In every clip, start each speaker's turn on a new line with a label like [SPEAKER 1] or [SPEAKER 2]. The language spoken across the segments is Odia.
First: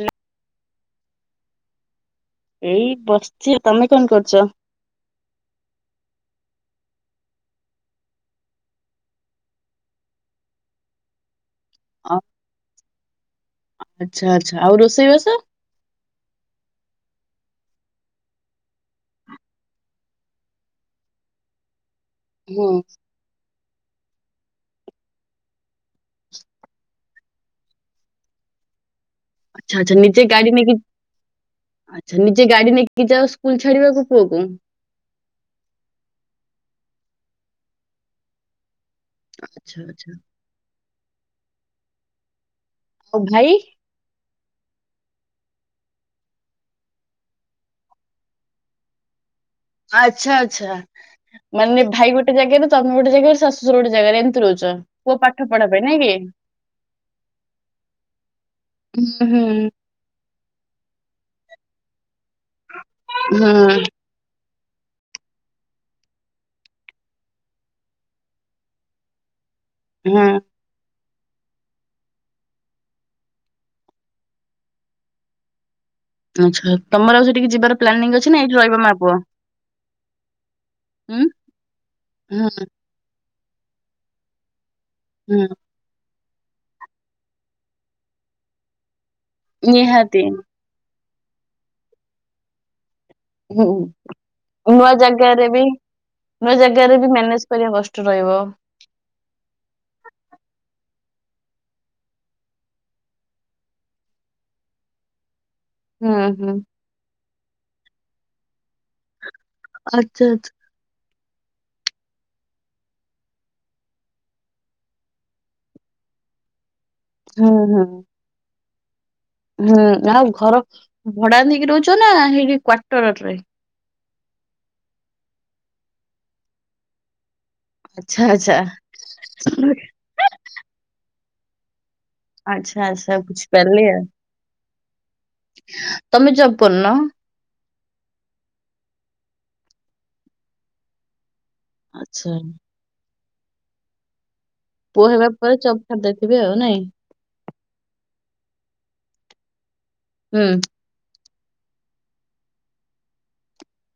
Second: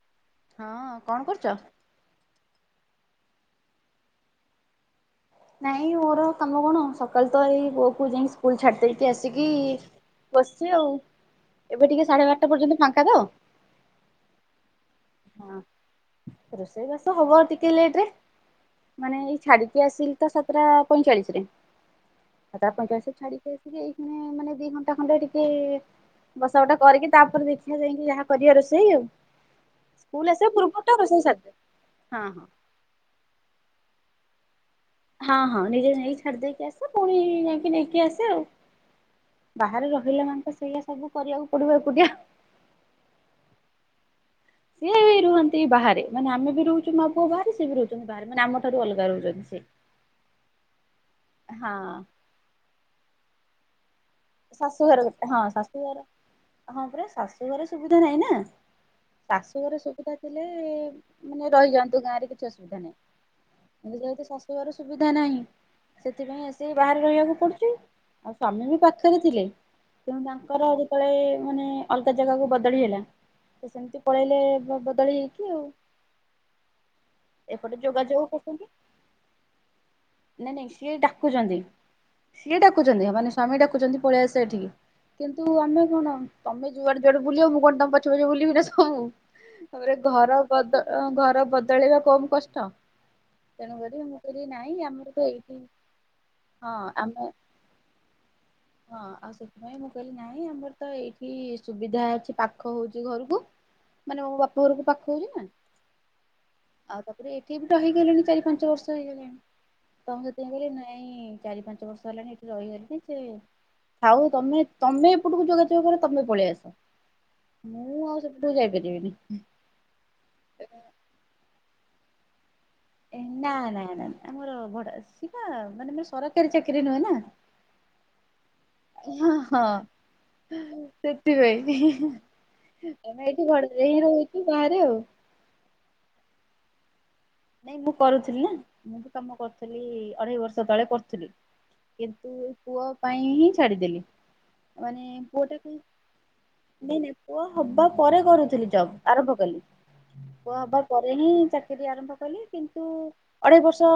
[SPEAKER 1] ହଲୋ।
[SPEAKER 2] ହଁ କଣ କରୁଛ।
[SPEAKER 1] ଏଇ ବସିଛି ତମେ କଣ କରୁଛ।
[SPEAKER 2] ନାଇଁ ମୋର ତମ କଣ ସକାଳୁ ତ ଏଇ ପୁଅ କୁ ଯାଇକି ସ୍କୁଲ ଛାଡି ଦେଇକି ଆସିକି। ବସି ଆଉ ଏବେ ଟିକେ
[SPEAKER 1] ଅ
[SPEAKER 2] ସାଢେ ବାରଟା ପର୍ଯ୍ୟନ୍ତ ଫାଙ୍କା ତ।
[SPEAKER 1] ଆଚ୍ଛା ଆଚ୍ଛା ଆଉ ରୋଷେଇବାସ?
[SPEAKER 2] ହଁ ରୋଷେଇ ବାସ ହବ ଟିକିଏ ଲେଟ ରେ। ମାନେ ଏଇ ଛାଡିକ ଆସ ତ ସାତଟା ପଇଁଚାଳିଶ ରେ।
[SPEAKER 1] ହୁଁ।
[SPEAKER 2] ସାତାର ପଇଁଚାଳିଶ ଛାଡିକି ଆସିକି ଏଇେ ମାନେ ଦି ଘଣ୍ଟା ଖଣ୍ଡେ ଟିକେ। ବସା ଉଠା। କରିକି ତାପରେ ଦେଖିବା ଯାଇକି ଯାହା କରିବା ରୋଷେଇ ଆଉ
[SPEAKER 1] ଅଚ୍ଛା ଆଚ୍ଛା ନିଜେ
[SPEAKER 2] ସ୍କୁଲ ଆସିବା
[SPEAKER 1] ଗାଡି ନେଇକି
[SPEAKER 2] ପୂର୍ବରୁ ଟା ରୋଷେଇ ସାରିଦିଏ।
[SPEAKER 1] ଆଚ୍ଛା
[SPEAKER 2] ହଁ ହଁ
[SPEAKER 1] ନିଜେ ଗାଡି ନେଇକି ଯାଅ ସ୍କୁଲ ଛାଡିବାକୁ। ପୁଅକୁ।
[SPEAKER 2] ହଁ ହଁ ନିଜେ ନେଇକି ଛାଡି ଦେଇକି ଆସେ ପୁଣି ଯାଇକି ନେଇକିଇ ଆସେ।
[SPEAKER 1] ଆଚ୍ଛା
[SPEAKER 2] ବାହାରେ
[SPEAKER 1] ଆଚ୍ଛା
[SPEAKER 2] ରହିଲେ ମାନେ ତ ସେଇଆ ସବୁ କରିବାକୁ ପଡିବ ଏକୁଟଆ।
[SPEAKER 1] ଓ ଭାଇ।
[SPEAKER 2] ସିଏ ବି ରୁହନ୍ତି ବାହାରେ ମାନେ ଆମେ ବି ରହୁଛୁ ମା ପୁଅ ବାହାରେ ସିଏ ବି ରହୁଛନ୍ତି ବାହାରେ ମାନେ ଆମଠାରୁ ଅଲଗା ରହୁଛନ୍ତି। ସେ।
[SPEAKER 1] ଆଚଛା ଆଚ୍ଛା
[SPEAKER 2] ହଁ
[SPEAKER 1] ମାନେ ଭାଇ ଗୋଟେ ଜାଗାରେ ତମେ ଗୋଟେ ଜାଗାରେ ଶାଶୁୁର ଗୋଟେ। ଜାଗାରେ ଏମିତି ରହୁଛ?
[SPEAKER 2] ଶାଶୁଘର
[SPEAKER 1] ପୁଅ
[SPEAKER 2] ଗୋଟେ ହଁ
[SPEAKER 1] ପାଠ ପଢା ପାଇଁ ନାଇଁ
[SPEAKER 2] ଶାଶୁଘର
[SPEAKER 1] କି?
[SPEAKER 2] ହଁ ପୁରା ଶାଶୁ ଘର ସୁବିଧା ନାହିଁ ନା।
[SPEAKER 1] ହୁଁ
[SPEAKER 2] ଶାଶୁଘର
[SPEAKER 1] ହୁଁ
[SPEAKER 2] ସୁବିଧା ଥିଲେ। ମାନେ ରହିଯାଆନ୍ତୁ ଗାଁ ରେ କିଛି ଅସୁବିଧା ନାହିଁ କିନ୍ତୁ ଯେହେତ। ସୁବିଧା ନାହିଁ ସେଥିପାଇଁ ଆସ ବାହାରେ ରହିବାକୁ ପଡୁଛି ଆଉ ସ୍ଵାମୀ ବି। ପାଖରେ ଥିଲେ
[SPEAKER 1] ହୁଁ
[SPEAKER 2] ତେଣୁ
[SPEAKER 1] ହୁଁ।
[SPEAKER 2] ତାଙ୍କର ଳେ ମାନେ ଅଲଗା ଜାଗାକୁ ବଦଳି ହେଲା ତ ସେମିତି ପଳେଇଲେ ବଦଳି ହେଇକି ଆଉ।
[SPEAKER 1] ଆଛା ତମର ଆଉ ସେଠିକ
[SPEAKER 2] ଏପଟେ
[SPEAKER 1] ଯିବାର ପ୍ଲାନିଂ
[SPEAKER 2] ଯୋଗାଯୋଗ
[SPEAKER 1] ଅଛି ନା ଏଠି
[SPEAKER 2] କରୁଛନ୍ତି
[SPEAKER 1] ରହିବା ମା ପୁଅ?
[SPEAKER 2] ନାଇଁ ନାଇଁ ସିଏ
[SPEAKER 1] ଉଁ
[SPEAKER 2] ଡାକୁଛନ୍ତି ସିଏ
[SPEAKER 1] ହୁଁ
[SPEAKER 2] ଡାକୁଛନ୍ତି ହଁ ମନେ ସ୍ୱାମୀ ଡାକୁଛନ୍ତି ପଳେଇ ଆସେ ଏଠିକି
[SPEAKER 1] ହୁଁ
[SPEAKER 2] କିନ୍ତୁ ଆମେ କଣ ତମେ ଯୁଆଡେ ଯୁଆଡେ ବୁଲିବ ମୁଁ କଣ ତମ ପଛ ପଛ ବୁଲିବିିନ ସବୁ ତାପରେ
[SPEAKER 1] ନିହାତି
[SPEAKER 2] ଘର ଗଦ ଘର ବଦଳେଇବା କମ କଷ୍ଟ।
[SPEAKER 1] ହୁଁ
[SPEAKER 2] ତେଣୁ କରିବି ମୁଁ କହିଲି ନାଇଁ
[SPEAKER 1] ନୂଆ
[SPEAKER 2] ଆମର ତ
[SPEAKER 1] ଜାଗାରେ
[SPEAKER 2] ଏଇଠି।
[SPEAKER 1] ବି ନୂଆ
[SPEAKER 2] ହଁ
[SPEAKER 1] ଜାଗାରେ ବି
[SPEAKER 2] ଆମେ
[SPEAKER 1] ମ୍ୟାନେଜ କରିବା କଷ୍ଟ ରହିବ।
[SPEAKER 2] ହଁ ଆଉ ସେଥିପାଇଁ ମୁଁ କହିଲି ନାହିଁ ଆମର ତ ଏଇଠି ସୁବିଧା ଅଛି ପାଖ ହଉଛି ଘରକୁ। ମାନେ ମୋ ବାପା ଘରକୁ ପାଖ ହଉଛି ନା।
[SPEAKER 1] ହୁଁ ହୁଁ
[SPEAKER 2] ଆଉ ତାପରେ ଏଠି ବି ଟା ହେଇଗଲେଣି ଚାରି ପାଞ୍ଚ ବର୍ଷ ହେଇଗଲେଣି। ତମ
[SPEAKER 1] ଆଚ୍ଛା
[SPEAKER 2] ସେଥିପାଇଁ
[SPEAKER 1] ଆଚ୍ଛା
[SPEAKER 2] କହିଲ ନାଇଁ ଚାରି ପାଞ୍ଚ ବର୍ଷ ହେଲାଣି ଏଠି ରହିଗଲିଣି ସେ ଆଉ ତମେ ତମେ ଏପଟକୁ ଯୋଗାଯୋଗ କ ତମେ ପଳେଇ ଆସ।
[SPEAKER 1] ହୁଁ ହୁଁ
[SPEAKER 2] ମୁଁ ଆଉ ସେପଠୁ ଯାଇପାରିବିନି।
[SPEAKER 1] ହୁଁ ଆଉ ଘର ଭଡା ନେଇକି ରହୁଛ ନା ସେଇଠି କ୍ଵଟରରେ?
[SPEAKER 2] ନା ନା ନା ଆମର ଭଡା ସିବା ମାନେ ସରକାରୀ ଚାକିରିୀ ନୁହେଁ ନା।
[SPEAKER 1] ଆଚ୍ଛା ଆଚ୍ଛା
[SPEAKER 2] ୟା ହଁ ସେତିି ପାଇଁ।
[SPEAKER 1] ଆଚ୍ଛା ଆଚ୍ଛା ବୁଝିପାରିଲି
[SPEAKER 2] ରହୁଛୁ ବାହାରେ
[SPEAKER 1] ଆଉ ତମେ ଯବ ପୂନ।
[SPEAKER 2] ନାଇଁ ମୁଁ କରୁଥିଲି ନା ମୁଁ ବି କାମ କରୁଥିଲି ଅଢେଇ ବର୍ଷ ତଳେ କରୁଥିଲି।
[SPEAKER 1] ଆଚ୍ଛା
[SPEAKER 2] କିନ୍ତୁ ଏ ପୁଅ ପାଇଁ ହିଁ ଛାଡିଦେଲି। ମାନେ
[SPEAKER 1] ପୁଅ ହେବା ପରେ
[SPEAKER 2] ପୁଅଟା କ
[SPEAKER 1] ଜବ୍ ଛାଡି ଦେଇଥିବେ ଆଉ
[SPEAKER 2] ନାଇଁ ନାଇଁ ପୁଅ ହବା ପରେ କରୁଥିଲି। ଜବ ଆରମ୍ଭ କଲି
[SPEAKER 1] ହୁଁ
[SPEAKER 2] ପୁଅ ହେବା ପରେ ହିଁ ଚାକିରି ଆରମ୍ଭ କଲି କିନ୍ତୁ ଅଢେଇ ବର୍ଷ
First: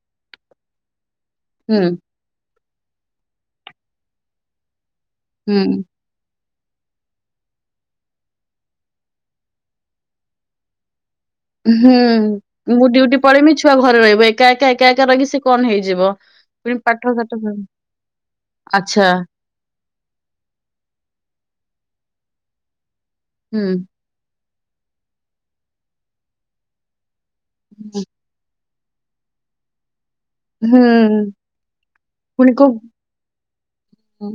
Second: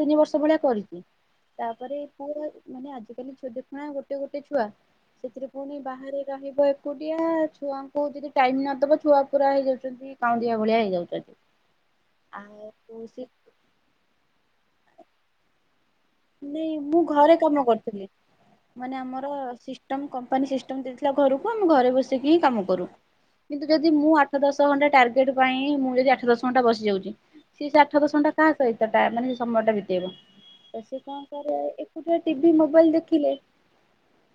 [SPEAKER 2] ତିନି ବର୍ଷ ଭଳିଆ କରିଛି
[SPEAKER 1] ହୁଁ
[SPEAKER 2] ତାପରେ ପୁଅ ମାନେ ଆଜିକାଲି ଛୋଟ ପୁଣା ଗୋଟେ ଗୋଟେ ଛୁଆ ସେଥିରେ
[SPEAKER 1] ହୁଁ
[SPEAKER 2] ପୁଣି ବାହାରେ ରହିବ ବ ଏକୁଟିଆ ଛୁଆଙ୍କୁ ଯଦି ଟାଇମ ନଦବ ଛୁଆ ପୁରା ହେଇଯାଉଛନ୍ତି କାଉଁଦିଆ ଭଳିଆ ହେଇଯାଉଛନ୍ତି।
[SPEAKER 1] ହୁଁ ମୁଁ
[SPEAKER 2] ଆଉ
[SPEAKER 1] ଡଉଟି
[SPEAKER 2] ସେ
[SPEAKER 1] ପଳେଇମି ଛୁଆ ଘରେ ରହିବ ଏକା ଏକା ଏକା ଏକା ରହିି ସେ କଣ ହେଇଯିବ।
[SPEAKER 2] ନାଇଁ
[SPEAKER 1] ପୁଣି
[SPEAKER 2] ମୁଁ
[SPEAKER 1] ପାଠ ସାଠ
[SPEAKER 2] ଘରେ କାମ
[SPEAKER 1] ସବୁ-
[SPEAKER 2] କରୁଥିଲି। ମାନେ
[SPEAKER 1] ଆଚ୍ଛା
[SPEAKER 2] ଆମର ସିଷ୍ଟମ କମ୍ପାନୀ ସିଷ୍ଟମ ଦେଇଥିଲା ଘରକୁ ଆମେ ଘରେ ବସି କି ହିଁ କାମ କରୁ
[SPEAKER 1] ହୁଁ
[SPEAKER 2] କିନ୍ତୁ ଯଦି ମୁଁ ଆ ଆଠ ଦଶ ଘଣ୍ଟା ଟାର୍ଗେଟ ପାଇଁ ମୁଁ ଯଦି ଆଠ ଦଶ ଘଣ୍ଟା ବସିଯାଉଛି ସେ ଆଠ ଦଶଣ୍ଟା କାହା ସହିତ ଟା ମାନେ ସମୟଟା ବିତେଇବ? ତ
[SPEAKER 1] ହୁଁ
[SPEAKER 2] ସେ କଣ କରେ ଏକୁଟଆ ଟିଭି ମୋବାଇଲ ଦେଖିଲେ
[SPEAKER 1] ହଁ।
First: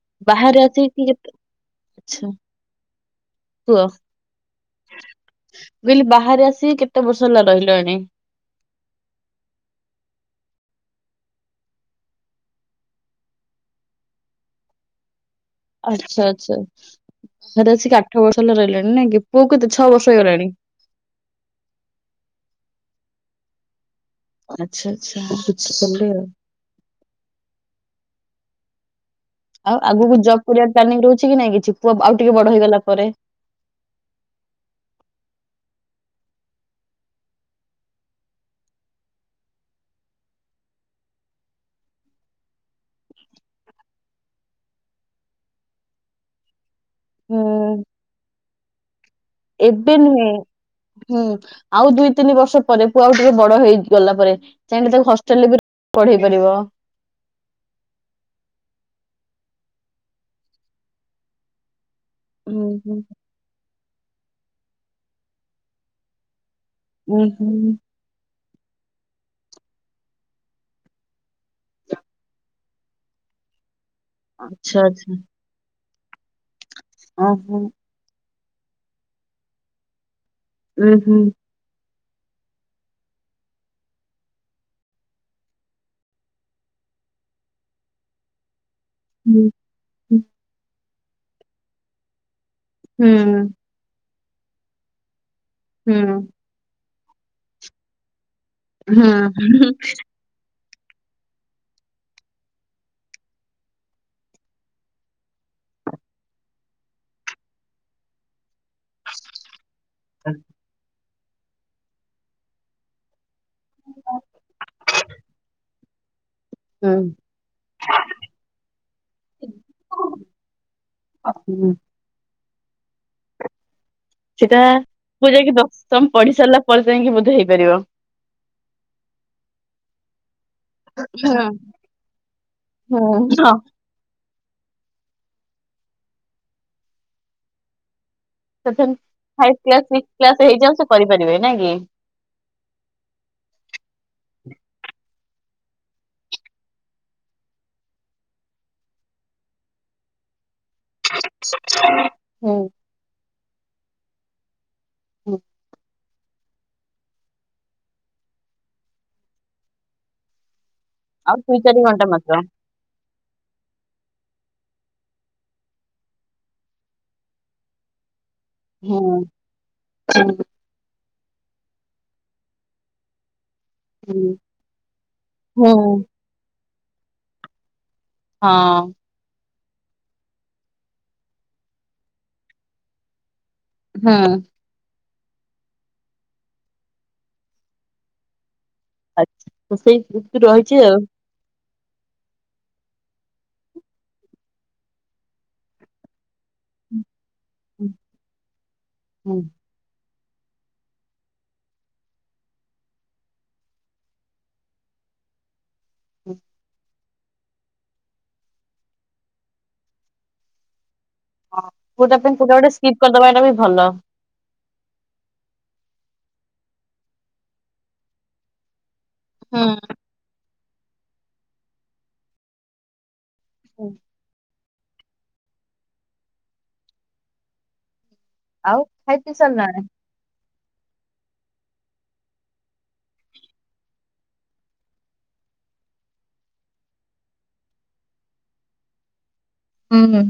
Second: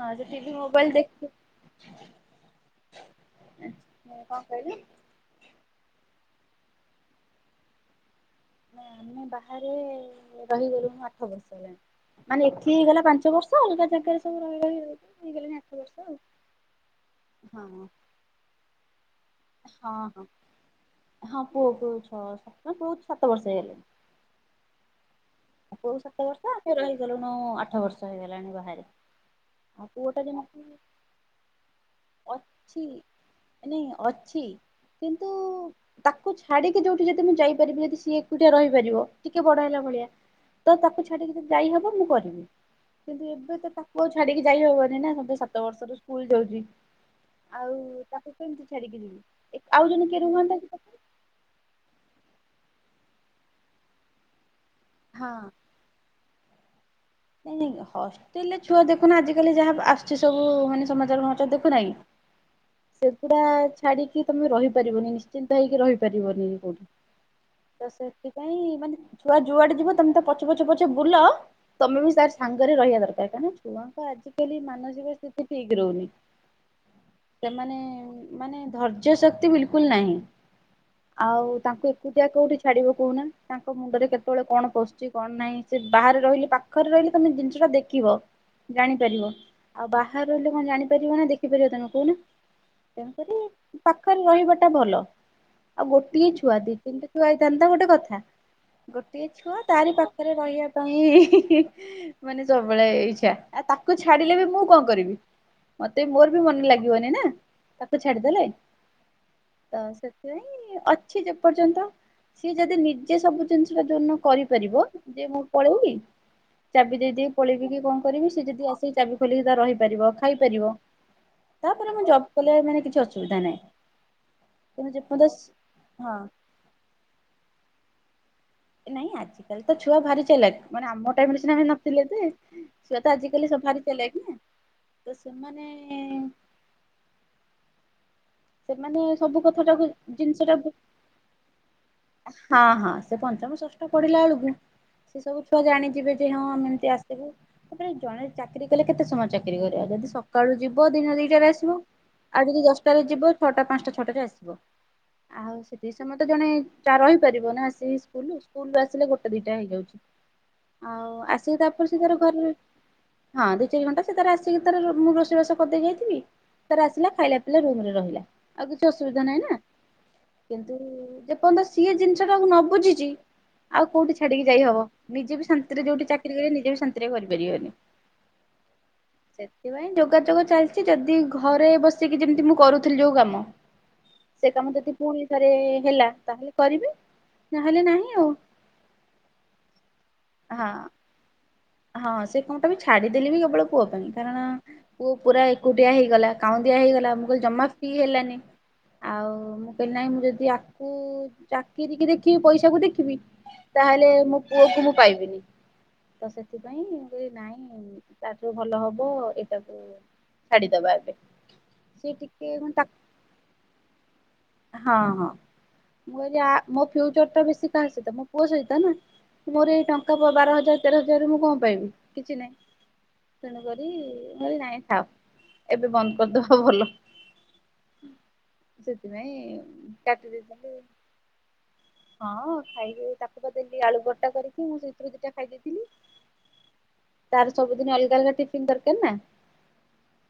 [SPEAKER 2] ହଁ ସେ ଟିଭି
[SPEAKER 1] ବାହାରେ ଆସି
[SPEAKER 2] ମୋବାଇଲ ଦେଖି
[SPEAKER 1] ଟିକେ, ଆଛା। ହୁ
[SPEAKER 2] କଣ କହିଲେ
[SPEAKER 1] ବିଲ ବା ବାହାରେ ଆସିିକି କେତେ ବର୍ଷ ହେଲା ରହିଲଣି?
[SPEAKER 2] ନା ଆମେ ବାହାରେ ରହିଗଲୁଣୀ ଆଠ ବର୍ଷ ହେଲା। ମାନେ ଏଠି ହେଇଗଲା ପାଞ୍ଚ ବର୍ଷ ଅଲଗା ଜାଗାରେ ସବୁ ରହି ରହି ହେଇଗଲାଣି ଆଠ ବର୍ଷ ଆଉ।
[SPEAKER 1] ଆଚ୍ଛା ଆଚ୍ଛା
[SPEAKER 2] ହଁ
[SPEAKER 1] ଘରେସିକ ଆଠ ବର୍ଷ ହେଲା ରହିଲାଣି ନା କି। ପୁଅ କେତେ ଛଅ
[SPEAKER 2] ହଁ
[SPEAKER 1] ବର୍ଷ
[SPEAKER 2] ହଁ
[SPEAKER 1] ହେଇଗଲାଣି?
[SPEAKER 2] ହଁ ପୁଅକୁ ଛଅ ସ ବହୁତ ସାତ ବର୍ଷ ହେଇଗଲେଣି।
[SPEAKER 1] ଆଚ୍ଛା ଆଚ୍ଛା
[SPEAKER 2] ଆ ପୁଅ କୁ
[SPEAKER 1] ବୁଝିପାରିଲି ଆଉ।
[SPEAKER 2] ସାତ ବର୍ଷ ଆମେ ରହିଗଲୁଣି ଆଠ ବର୍ଷ ହେଇଗଲାଣି ବାହାରେ।
[SPEAKER 1] ଆଉ ଆଗକୁ
[SPEAKER 2] ପୁଅଟା
[SPEAKER 1] ଜବ୍
[SPEAKER 2] ଯେମିତି
[SPEAKER 1] କରିବା ପ୍ଲାନିଂ ରହୁଛି କି ନାଇଁ କିଛି ପୁଅ ଆଉ ଟିକେ ବଡ ହେଇଗଲା ପରେ?
[SPEAKER 2] ନାଇ ଅଛି। କିନ୍ତୁ ତାକୁ ଛାଡିକି ଯୋଉଠି ଯଦି ମୁଁ ଯାଇପାରିବି ଯଦି ସିଏ ଏକୁଟିଆ ରହିପାରିବ ଟିକେ ବଡ ହେଲା ଭଳିଆ ତ ତାକୁ ଛାଡିକ ଯଦି ଯାଇ ହବ ମୁଁ କରିବି। କିନ୍ତୁ ଏବେ ତ ତାକୁ ଆଉ ଛାଡିକି ଯାଇ ହବନି ନା ସତେ ସାତ ବର୍ଷର ସ୍କୁଲ ଯାଉଛି।
[SPEAKER 1] ହୁଁ
[SPEAKER 2] ଆଉ ତାକୁ କେମିତି ଛାଡିକି ଯିବି? ଆଉ
[SPEAKER 1] ଏବେ
[SPEAKER 2] ଜଣେ କିଏ
[SPEAKER 1] ନୁହେଁ
[SPEAKER 2] ରୁହନ୍ତା କି ପାଖରେ
[SPEAKER 1] ହୁଁ ଆଉ ଦୁଇ, ତିନି ବର୍ଷ ପରେ ପୁଅ ଆଉ ଟିକେ ବଡ ହେଇଗଲା ପରେ ଚାହିଁଲେ ତାକୁ
[SPEAKER 2] ହଁ
[SPEAKER 1] ହଷ୍ଟେଲରେ ପଢେଇ ପାରିବ।
[SPEAKER 2] ନାଇଁ ନାଇଁ ହଷ୍ଟେଲ ରେ ଛୁଆ ଦେଖୁନ ଆଜିିକାଲି ଯାହା ଆସୁଚି ସବୁ-ଉ-ଉ-ଉ ମାନେ ସମାଚାର ମମାଚାର ଦେଖୁନା କି?
[SPEAKER 1] ହୁଁ ହୁଁ
[SPEAKER 2] ସେଗୁଡା ଛାଡିକି ତମେ ରହିପାରିବନି ନିଶ୍ଚିନ୍ତ ହେଇକି ରହିପାରିବନି।
[SPEAKER 1] ଉୁଁ ହୁଁ।
[SPEAKER 2] କାଇ ମାନେ ଛୁଆ ଯୁଆଡେ ଯିବ ତମେ ତା ପଛେ ପଛେ ପଛେ ବୁଲ ତମେ ବି ତାର ସାଙ୍ଗରେ ରହିବା ଦରକାର। କାହିଁନା ଛୁଆଙ୍କୁ ଆଜିକାଲି
[SPEAKER 1] ଆଚ୍ଛା
[SPEAKER 2] ମାନସିକ
[SPEAKER 1] ଆଚ୍ଛା
[SPEAKER 2] ସ୍ଥିତି ଠିକ ରହୁନି।
[SPEAKER 1] ଓହୋ
[SPEAKER 2] ସେମାନେ-ଏ-ଏ ମାନେ ଧର୍ଯ୍ୟଶକ୍ତି ବିଲକୁଲ ନାହିଁ।
[SPEAKER 1] ଉଁ ହୁଁ।
[SPEAKER 2] ଆଉ ତାଙ୍କୁ ଏକୁଟିଆ କୋଉଠି ଛାଡିବ କହୁନା ତାଙ୍କ ମୁଣ୍ଡରେ କେତେବେଳେ କଣ ପଶୁଛି କଣ ନାହିଁ ସେ ବାହାରେ ରହିଲେ ପା ପାଖରେ ରହିଲେ ତମେ ଜିନିଷ ଟା ଦେଖିବ ଜାଣିପାରିବ
[SPEAKER 1] ହୁଁ
[SPEAKER 2] ଆଉ ବାହାରେ ରହିଲେ କଣ ଜାଣି ପାରିବ ନା ଦେଖିପାରିବ ତାଙ୍କୁ କହୁନା
[SPEAKER 1] ହୁଁ
[SPEAKER 2] ତେଣୁକରି ପାଖରେ ରହିବାଟା ଭଲ। ଆଉ
[SPEAKER 1] ହୁଁ
[SPEAKER 2] ଗୋଟିଏ ଛୁଆ ଦି ତିନିଟା ଛୁଆ ହେଇଥାନ୍ତା ଗୋଟେ କଥା।
[SPEAKER 1] ହୁଁ
[SPEAKER 2] ଗୋଟିଏ ଛୁଆ ତାରି ପାଖରେ ରହିବା ପାଇଁ ହିଁ ହିଁ ହିଁ ଇ ମାନେ ସବୁବେଳେ ଇଛା, ଆଉ ତାକୁ ଛାଡିଲେ ବି ମୁଁ କଣ କରିବି। ମତେ ମୋର ବି ମନେ ଲାଗିବନି ନା ତାକୁ ଛାଡିଦେଲେ। ତ ସେଥିପାଇଁ ଅଛି ଯେ ପର୍ଯ୍ୟନ୍ତ ସିଏ ଯଦି ନିଜେ ସବୁ ଜିନିଷ ଯୋଉ ଦିନ କରିପାରିବ, ଯେ ମୁଁ ପଳେଇବି ଚାବି
[SPEAKER 1] ହୁଁ।
[SPEAKER 2] ଦେଇ ଦେଇକି ପଳେଇିବି କି କଣ କରିବି। ସେ ଯଦି ଆସିକି ଚାବି ଖୋଲିକି ତା
[SPEAKER 1] ହୁଁ
[SPEAKER 2] ରହିପାରିବ, ଖାଇ ପାରିବ
[SPEAKER 1] ହୁଁ
[SPEAKER 2] ତାପରେ ମୁଁ ଜବ୍ କଲେ ମାନେ କିଛି ଅସୁବିଧା ନାହିଁ।
[SPEAKER 1] ସେଟା
[SPEAKER 2] କିନ୍ତୁ
[SPEAKER 1] ପୁଅ
[SPEAKER 2] ଯେପର୍ଯ୍ୟନ୍ତ
[SPEAKER 1] ଯାଇକି ଦଶମ
[SPEAKER 2] ହଁ
[SPEAKER 1] ପଢି ସାରିଲା ପରେ ଯାଇକି ବୋଧେ ହେଇପାରିବ।
[SPEAKER 2] ନାଇଁ ଆଜିକାଲି ତ ଛୁଆ ଭାରି ଚାଲାକ୍। ମାନେ ଆମ ଟାଇମରେ ସିନା ନଥିଲେ ଯେ ଛୁଆ ତ ଆଜିକାଲି ସ ଭାରି ଚାଲେଖି ନା ତ ସେମାନେ-ଏ-ଏ-ଏ
[SPEAKER 1] [unintelligible] ଫାଇବ୍ କ୍ଲାସ ସିକ୍ସ୍ କ୍ଲାସ
[SPEAKER 2] ଜିନିଷଟାକୁ
[SPEAKER 1] ହେଇଯାଉ ସେ କରିପାରିବେ ନାଇଁ। କି?
[SPEAKER 2] ହଁ ହଁ ସେ ପଞ୍ଚମ ଷଷ୍ଠ ପଢ଼ିଲା ବେଳକୁ
[SPEAKER 1] [unintelligible]
[SPEAKER 2] ସେ ସବୁ ଛୁଆ ଜାଣିଯିବେ ଯେ ହଁ ଆମ ଏମତି ଆସିବୁ। ତାପରେ ଜଣେ ଚାକିରି କଲେ କେତେ ସମୟ ଚାକିରି କରିବ ଯଦି ସକାଳୁ ଯିବ ଦିନ ଦିଟାରେ ଆସିବ। ଆଉ
[SPEAKER 1] ହୁଁ।
[SPEAKER 2] ଯଦି ଦଶଟାରେ ଯିବ ଛଅଟା ପାଞ୍ଚଟା ଛଅଟାରେ ଆସିବ।
[SPEAKER 1] ହୁଁ
[SPEAKER 2] ଆଉ ସେଠି ସେ ମତେ ଜଣେ ଚା ରହିପାରିବ ନା ସେଇ ସ୍କୁଲୁରୁ ସ୍କୁଲ୍ ରୁ ଆସିଲେ ଗୋଟେ ଦିଟା ହେଇଯାଉଛି। ଆଉ ଆସିକି
[SPEAKER 1] ଦୁଇ ଚାରି
[SPEAKER 2] ତାପରେ ସେ
[SPEAKER 1] ଘଣ୍ଟା
[SPEAKER 2] ତାର
[SPEAKER 1] ମାତ୍ର
[SPEAKER 2] ଘରେ, ହଁ ଦି ଚାରି ଘଣ୍ଟା ସେ ତାର ଆସିକି ତାର ରୁମ ମୁଁ ରୋଷେଇବାସ କରିଦେଇ ଯାଇଥିବି। ତାର ଆସିଲା ଖାଇଲା ପିଇଲା ରୁମରେ ରହିଲା। ଆଉ କିଛି
[SPEAKER 1] ହୁଁ।
[SPEAKER 2] ଅସୁବିଧା ନାହିଁ ନା। କିନ୍ତୁ-ଉ-ଉ-ଉ ଯେପର୍ଯ୍ୟନ୍ତ ସିଏ ଜିନିଷ ଟାକୁ ନ ବୁଝିଚି ଆଉ କୋଉଠି ଛାଡିକି ଯାଇହବ। ନିଜେ ବି
[SPEAKER 1] ହଁ
[SPEAKER 2] ଶାନ୍ତିରେ
[SPEAKER 1] ହଁ
[SPEAKER 2] ଯୋଉଠି ଚାକିରିି କରିବ ନିଜେ ବି ଶାନ୍ତିରେ କରିପାରିବନି।
[SPEAKER 1] ହଁ-ଅ-ଅ-ଅ
[SPEAKER 2] ସେଥିପାଇଁ ଯୋଗାଯୋଗ ଚାଲିଛି ଯଦି ଘରେ ବସିକି ଯେମିତି ମୁଁ କରୁଥିଲି ଯୋଉ କାମ ସେ କାମ ଯଦି ପୁଣି ଥରେ-ଏ-ଏ-ଏ ହେଲା ତାହେଲେ କରିବି ନହେଲେ ନାହିଁ ଆଉ।
[SPEAKER 1] ଆଛା ସେଇ [unintelligible]
[SPEAKER 2] ହଁ।
[SPEAKER 1] ରହିଛି ଆଉ।
[SPEAKER 2] ହଁ ସେ କଣଟା ବି ଛାଡିଦେଲି ବି କେବଳ ପୁଅ ପାଇଁ କାରଣ-ଅ-ଅ ପୁଅ ପୁରା ଏକୁଟିଆ ହେଇଗଲା। କାଉଁ ଦିଆ ହେଇଗଲା ମୁଁ କହିଲି ଜମା ଫି ହେଲାନି। ଆଉ
[SPEAKER 1] ହୁଁ
[SPEAKER 2] ମୁଁ କହିଲି ନାହିଁ ମୁଁ ଯଦି ୟାକୁ-ଉ-ଉ ଚାକିରିକି ଦେଖିବି, ପଇସାକୁ ଦେଖିବି ତାହେଲେ ମୋ ପୁଅ କୁ ମୁଁ ପାଇବିନି। ତ ସେ ନାଇଁ ନାଇଁ ତାଠୁ ଭଲ ହବ ଏଇଟାକୁ ଛାଡିଦବା ଏବେ।
[SPEAKER 1] ହଁ
[SPEAKER 2] ସିଏ
[SPEAKER 1] କୋଟା ପାଇଁ କୋଟାକୁ
[SPEAKER 2] ଟିକେ
[SPEAKER 1] ଗୋଟେ
[SPEAKER 2] ମାନେ ତା
[SPEAKER 1] ସ୍କିପ୍ କରିଦବା ଏଇଟା ବି ଭଲ।
[SPEAKER 2] ହଁ ହଁ ମୁଁ କହିଲି ଆ ମୋ ଫ୍ୟୁଚର ଟା ବେଶୀ କାହା ସହିତ ମୋ ପୁଅ ସହିତ ନା। ମୋର ଏଇ
[SPEAKER 1] ହୁଁ
[SPEAKER 2] ଟଙ୍କା ପ ବାର ହଜାର ତେର ହଜାର ମୁଁ କଣ ପାଇବି କିଛି ନାହିଁ। ତେଣୁ କରି-ଇ-ଇ ମୁଁ କଇଲି ନାଇଁ ଥାଉ ଏବେ ବନ୍ଦ କରିଦବା ଭଲ।
[SPEAKER 1] ଆଉ ଖାଇ ପିଇ
[SPEAKER 2] ସେଥିପାଇଁ
[SPEAKER 1] ସାରିଲଣି?
[SPEAKER 2] କାଟି ଦେଇ
[SPEAKER 1] [inaudible]
[SPEAKER 2] ହଁ ଖାଇ ତାକୁ ତ ଦେଲି ଆଳୁ ପର୍ଟା କରିକି ମୁଁ ସେଇଥିରୁ ଦିଟା ଖାଇଦେଇଥିଲି ତାର ସବୁଦିନ ଅଲଗା ଅଲଗା ଟିଫିନ ଦରକାର ନା।
[SPEAKER 1] ହୁଁ ହୁଁ।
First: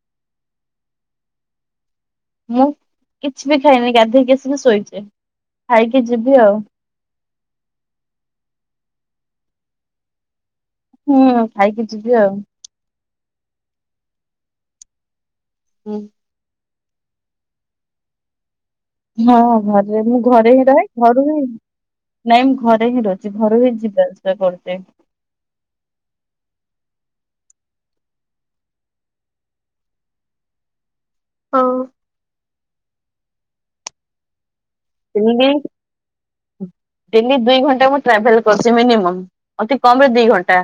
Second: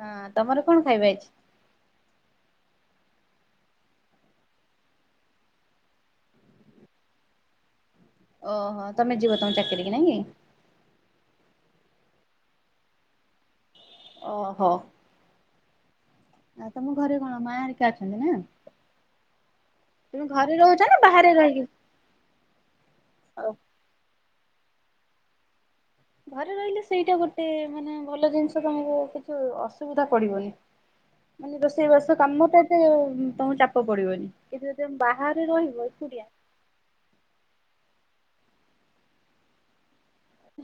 [SPEAKER 2] ହଁ ତମର କଣ ଖାଇବା ହେଇଚି।
[SPEAKER 1] ମୁଁ କିଛି ବି ଖାଇନି ଗାଧେଇକି ଆସିକି ଶୋଇଛି, ଖାଇକି ଯିବି ଆଉ।
[SPEAKER 2] ଓହୋ ତମେ ଯିବ ତମ ଚାକିରି କି ନାଁ କି
[SPEAKER 1] ହୁଁ ଖାଇକି ଯିବି ଆଉ।
[SPEAKER 2] ଓହୋ।
[SPEAKER 1] ହୁଁ।
[SPEAKER 2] ଆ ତମ ଘରେ କଣ ମା ଆରିକା ଅଛନ୍ତି ନା
[SPEAKER 1] ହଁ ଘରେରେ ମୁଁ
[SPEAKER 2] ତମେ
[SPEAKER 1] ଘରେ ହିଁ ରହ
[SPEAKER 2] ରହୁଛ ନା
[SPEAKER 1] ଘରୁ
[SPEAKER 2] ବାହାରେ
[SPEAKER 1] ହିଁ
[SPEAKER 2] ରହିକି
[SPEAKER 1] ନାଇଁ ମୁଁ ଘରେ ହିଁ ରହୁଛି ଘରୁ ହିଁ ଯିବା ଆସିବା କରୁଚେ ।
[SPEAKER 2] ଘରେ ରହିଲେ ସେଇଟା ଗୋଟେ ମାନେ ଭଲ ଜିନିଷ ତମକୁ କିଛି ଅସୁବିଧା ପଡିବନି। ମାନେ ରୋଷେଇବାସ କାମ ତା ଏତେ ତମକୁ ଚାପ ପଡିବନି। କିନ୍ତୁ ଯଦି ତମେ ବାହାରେ ରହିବ ଏକୁଟିଆ
[SPEAKER 1] ଡେଲି ଦୁଇ ଘଣ୍ଟା ମୁଁ ଟ୍ରାଭେଲ କରୁଛି, ମିନିମମ୍ । କମ ରେ ଦି ଘଣ୍ଟା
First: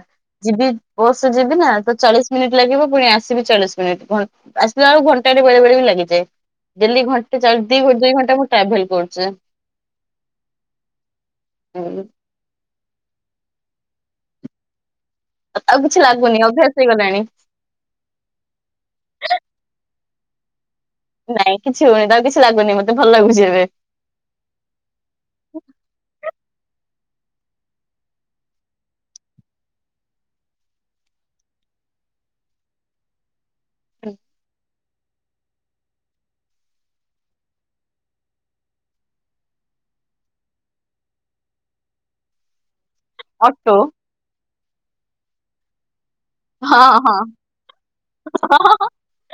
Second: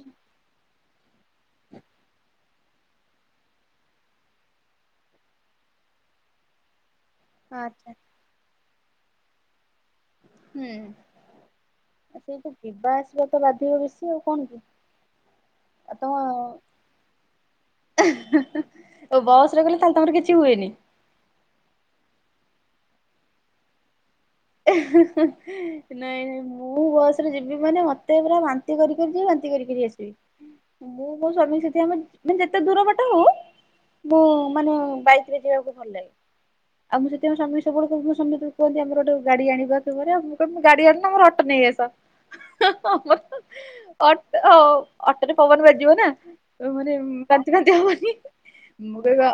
[SPEAKER 1] ଯିବି ବସ ଯିବି ନା ତ ଚାଳିଶ ମିନିଟ ଲାଗିବ ପୁଣି ଆସିବି ଚାଳିଶ ମିନିଟ୍ ଆସିଲା ବେକୁ ଘଣ୍ଟାଟ ବେଳେ ବେଳେ ବି ଲାଗିଯାଏ। ଦେଲି ଘଣ୍ଟେ ଚାଳିଶ୍ ଦି
[SPEAKER 2] ଆଚ୍ଛା।
[SPEAKER 1] ଦୁଇ ଘଣ୍ଟା ମୁଁ ଟ୍ରାଭେଲ କରୁଛି।
[SPEAKER 2] ହୁଁ
[SPEAKER 1] ହୁଁ।
[SPEAKER 2] ଆଛ [unintelligible] ଯିବା ଆସିବା ତ ବାଧିବ ବେଶି ଆଉ କଣ କି।
[SPEAKER 1] ଆଉ କିଛି ଲାଗୁନି ଅଭ୍ୟାସ ହେଇଗଲାଣି।
[SPEAKER 2] ଓ ବସରେ ଗଲେ ଖାଲି ତମର କିଛି ହୁଏନି ।
[SPEAKER 1] ନାଇଁ କିଛି ହଉନି ତଉ କିଛି ଲାଗୁନି, ମତେ ଭଲ ଲାଗୁଛି ଏବେ
[SPEAKER 2] ହେଁ ହେଁ ହେଁ ନାଇଁ ନାଇଁ । ମୁଁ ବସ ରେ ଯିବି ମାନେ ମତେ ପୁରା ବାନ୍ତି କରି କରି ଯିବି ବାନ୍ତି କରି କରି ଆସିବି। ମୁଁ ମୋ ସ୍ବାମୀ ସେଥି ପାଇଁ ଆମ ମାନେ ଯେତେ ଦୂର ବାଟେ ହଉ ମୁଁ ମାନେ ବାଇକ୍ ରେ ଯିବାକୁ ଭଲ ଲାଗେ ଆଉ ମୁଁ ସେଥିପାଇଁ [unintelligible] ଆମର ଗୋଟେ ଗାଡି ଆଣିବାରେ ମୁଁ କ ଗାଡି ଆଣିନ ମୋର ଅଟୋ ନେଇ ଆସ ମ
[SPEAKER 1] ଅଟୋ
[SPEAKER 2] ଅଟୋ ହଁ ଅଟୋରେ ପବନ ବାଜିବ ନା ତ
[SPEAKER 1] ହଁ
[SPEAKER 2] ମାନେ
[SPEAKER 1] ହଁ
[SPEAKER 2] ବାନ୍ତି ଫାନ୍ତି ହବନି [unintelligible] ଆଉ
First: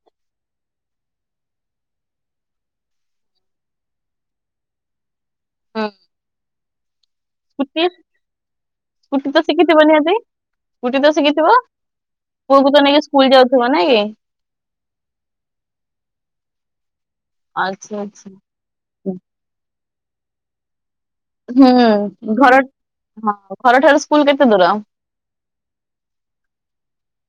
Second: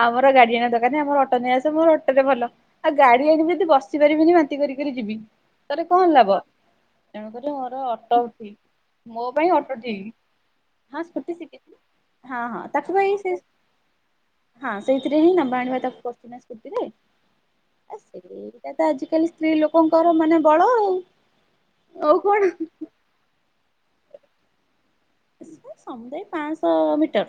[SPEAKER 2] ଆମର ଗାଡି ଆଣିବା ଦରକାର ନାଁ ଆମର ଅଟୋ ନେଇ ଆସ, ମୋ ଅଟୋରେ ଭଲ ଆଉ ଗାଡି ଆଣି ଯଦି ବସ ବସି ପାରିବିନି ବାନ୍ତି କରି କରି ଯିବି ତାଲେ
[SPEAKER 1] ହଁ
[SPEAKER 2] କଣ ଲାଭ ତେଣୁକରି ମୋର
[SPEAKER 1] ସ୍କୁଟି
[SPEAKER 2] ଅଟୋ ଠିକ୍ ମୋ
[SPEAKER 1] ସ୍କୁଟି ତ
[SPEAKER 2] ପାଇଁ ଅଟୋ
[SPEAKER 1] ଶିଖିଥିବ
[SPEAKER 2] ଠିକ୍
[SPEAKER 1] ନିହାତି,
[SPEAKER 2] ହଁ
[SPEAKER 1] ସ୍କୁଟି ତ
[SPEAKER 2] ସ୍କୁଟି
[SPEAKER 1] ଶିଖିଥିବ
[SPEAKER 2] ଶିଖିଛି ହଁ ହଁ
[SPEAKER 1] ପୁଅକୁ ତ ନେଇକି
[SPEAKER 2] ତାକୁଇ
[SPEAKER 1] ସ୍କୁଲ
[SPEAKER 2] ସେ
[SPEAKER 1] ଯାଉଥିବ ନାଇଁ କି?
[SPEAKER 2] ହଁ ସେଇଥିରେ ହିଁ ନବା ଆଣିବା ତାକୁ ପ
[SPEAKER 1] ଆଚ୍ଛା ଆଚ୍ଛା।
[SPEAKER 2] ଏଇ ତ ଆଜିକାଲି ସ୍ତ୍ରୀ ଲୋକଙ୍କର ମାନେ ବଳ ଆଉ। ଆଉ
[SPEAKER 1] ହୁଁ
[SPEAKER 2] କଣ
[SPEAKER 1] ଘର ହଁ ଘରଠାରୁ ସ୍କୁଲ କେତେ ଦୂର ।
[SPEAKER 2] ସମୁଦାୟ ପାଞ୍ଚଶହ ମିଟର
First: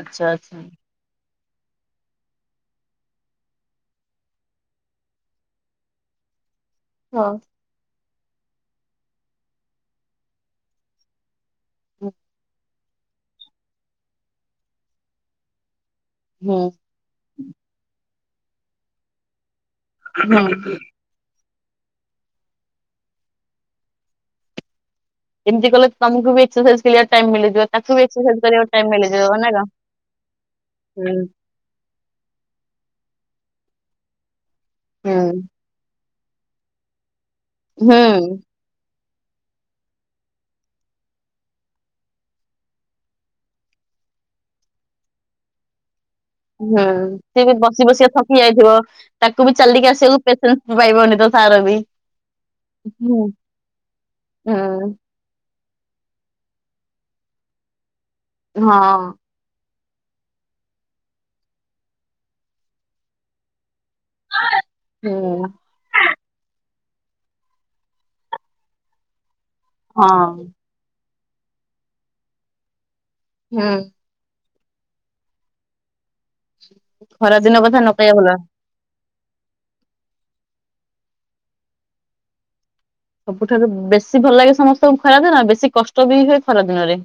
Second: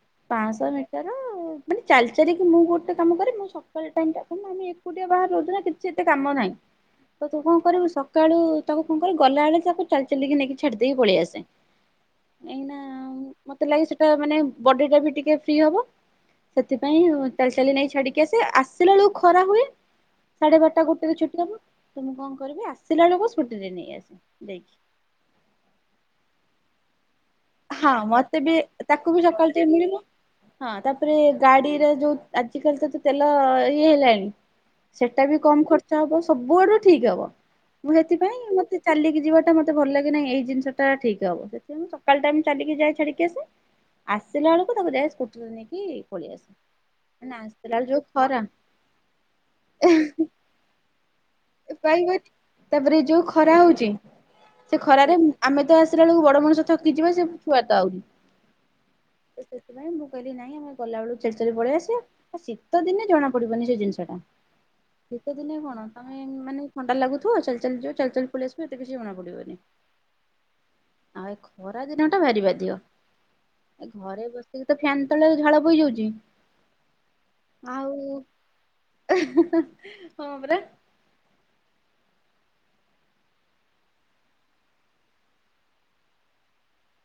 [SPEAKER 1] ଆଚ୍ଛା ଆଚ୍ଛା।
[SPEAKER 2] ପାଞ୍ଚଶହ ମିଟର ମାନେ ଚାଲିଚାରିକି ମୁଁ ଗୋଟେ କାମ କରେ ମୁଁ ସକାଳ ଟାଇମ୍ ଟା ଆମେ ଏକୁଟିଆ ବାହାରେ ରହୁଛ ନା କିଛି ଏତେ କାମ ନାହିଁ।
[SPEAKER 1] ହଁ
[SPEAKER 2] ତ ତୁ କଣ କରିବୁ ସକାଳୁ ତାକୁ କଣ କରେ ଗଲା ବେଳେ ତାକୁ ଚାଲି ଚାଲିକି ନେଇକି ଛାଡିଦ ଦେଇକି ପଳେଇ ଆସେ ।
[SPEAKER 1] ହୁଁ
[SPEAKER 2] ଏଇନା ମତେ ଲାଗେ ସେଟା ମାନେ ବଡି ଟା ବି ଟିକେ ଫ୍ରି ହବ। ସେଥିପାଇଁ ଚାଲି ଚାଲି ନେଇ ଛାଡିକି ଆସ ଆସିଲା ବେଳକୁ ଖରା ହୁଏ। ସାଢ଼େ
[SPEAKER 1] ହୁଁ।
[SPEAKER 2] ବାରଟା ଗୋଟେ ଛୁଟି [unintelligible] ତ ମୁଁ କଣ କରିବି ଆସିଲା ବେଳକୁ ସ୍କୁଟିରେ ନେଇ ଆସେ ଯାଇକି ।
[SPEAKER 1] ଏମିତି କଲେ ତମକୁ ବି ଏକ୍ସରସାଇଜ୍
[SPEAKER 2] ହଁ ମତେ ବି ତାକୁ ବି
[SPEAKER 1] ମିଳିଯିବ ନା
[SPEAKER 2] ସକାଳୁ
[SPEAKER 1] କଣ?
[SPEAKER 2] ଟିକେ ମିଳିବ । ହଁ
[SPEAKER 1] ହୁଁ
[SPEAKER 2] ତାପରେ ଗାଡିର ଯୋଉ ଆଜିିକାଲି ତ ଇଏ ହେଲାଣି
[SPEAKER 1] ହୁଁ
[SPEAKER 2] ସେଟା ବି କମ ଖର୍ଚ୍ଚ ହବ, ସବୁଆଡୁ ଠିକ ହବ। ମୁଁ
[SPEAKER 1] ହୁଁ
[SPEAKER 2] ସେଥିପାଇଁ ମତେ ଚାଲିକି ଯିବାଟା ମତେ ଭଲ ଲାଗେ ନାହିଁ ଏଇ ଜିନିଷଟା ଠିକ ହବ ସେଥିପାଇଁ ସକାଳ ଟାଇମ୍ ଚାଲିକି ଯାଏ ଛାଡିକି ଆସେ, ଆସିଲା ବେଳକୁ ତାକୁ ଯାଏ ସ୍କୁଟିରେ ନେଇକି ପଳେଇ ଆସେ।
[SPEAKER 1] ହୁଁ
[SPEAKER 2] ନା
[SPEAKER 1] ସିଏ ବି
[SPEAKER 2] ଆସିଲା
[SPEAKER 1] ବସି
[SPEAKER 2] ବେଳେ ଯୋଉ
[SPEAKER 1] ବସିଆ
[SPEAKER 2] ଖରା
[SPEAKER 1] ଥକି ଯାଇଥିବ, ତାକୁ ବି ଚାଲିକି ଆସିବାକୁ ପେସେନ୍ସ ପାଇବନି ତ ତାର ବି।
[SPEAKER 2] ପାଇବନି ତାପରେ
[SPEAKER 1] ହୁଁ
[SPEAKER 2] ଯୋଉ ଖରା ହଉଛି ସେ
[SPEAKER 1] ହୁଁ
[SPEAKER 2] ଖରାରେ ଆମେ ତ ଆସିଲା ବେଳକୁ ବଡ ମଣିଷ ଥକି ଯିବା ସେ ଛୁଆ ତ ଆହୁରି।
[SPEAKER 1] ହଁ।
[SPEAKER 2] ତ ସେଥିପାଇଁ ମୁଁ କହିଲି ନାଇଁ ଆମ ଗଲାବେଳକୁ [unintelligible] ପଳେଇଆସିବା ଆ ଶୀତ ଦିନେ ଜଣା ପଡିବନି ସେ ଜିନିଷ। ଶୀତ
[SPEAKER 1] ହୁଁ
[SPEAKER 2] ଦିନେ କଣ? ତମେ ମାନେ ଥଣ୍ଡା ଲାଗୁଥିବ ଚାଲି ଚାଲି ଯିବା ଚାଲି ଚାଲି ପଳେଇ ଆସିବା ଏତେ କିଛି ଜଣା ପଡିବନି।
[SPEAKER 1] ହଁ।
[SPEAKER 2] ଆଉ ଏ ଖରା ଦିନ ଟା ଭାରି ବାଧିବ
[SPEAKER 1] ହୁଁ
[SPEAKER 2] ଏ ଘରେ ବସ ତ ଫ୍ୟାନ୍ ତଳେ ଝାଳ ବହିଯାଉଛି।
[SPEAKER 1] ଖରାଦିନ କଥା ନ କହିଆ ଭଲ।
[SPEAKER 2] ହଁ ପରା।
[SPEAKER 1] ସବୁଠାରୁ ବେଶୀ ଭଲ ଲାଗେ ସମସ୍ତଙ୍କୁ ଖରାଦିନରେ ବେଶୀ କଷ୍ଟ ବି ହୁଏ ଖରାଦିନରେ।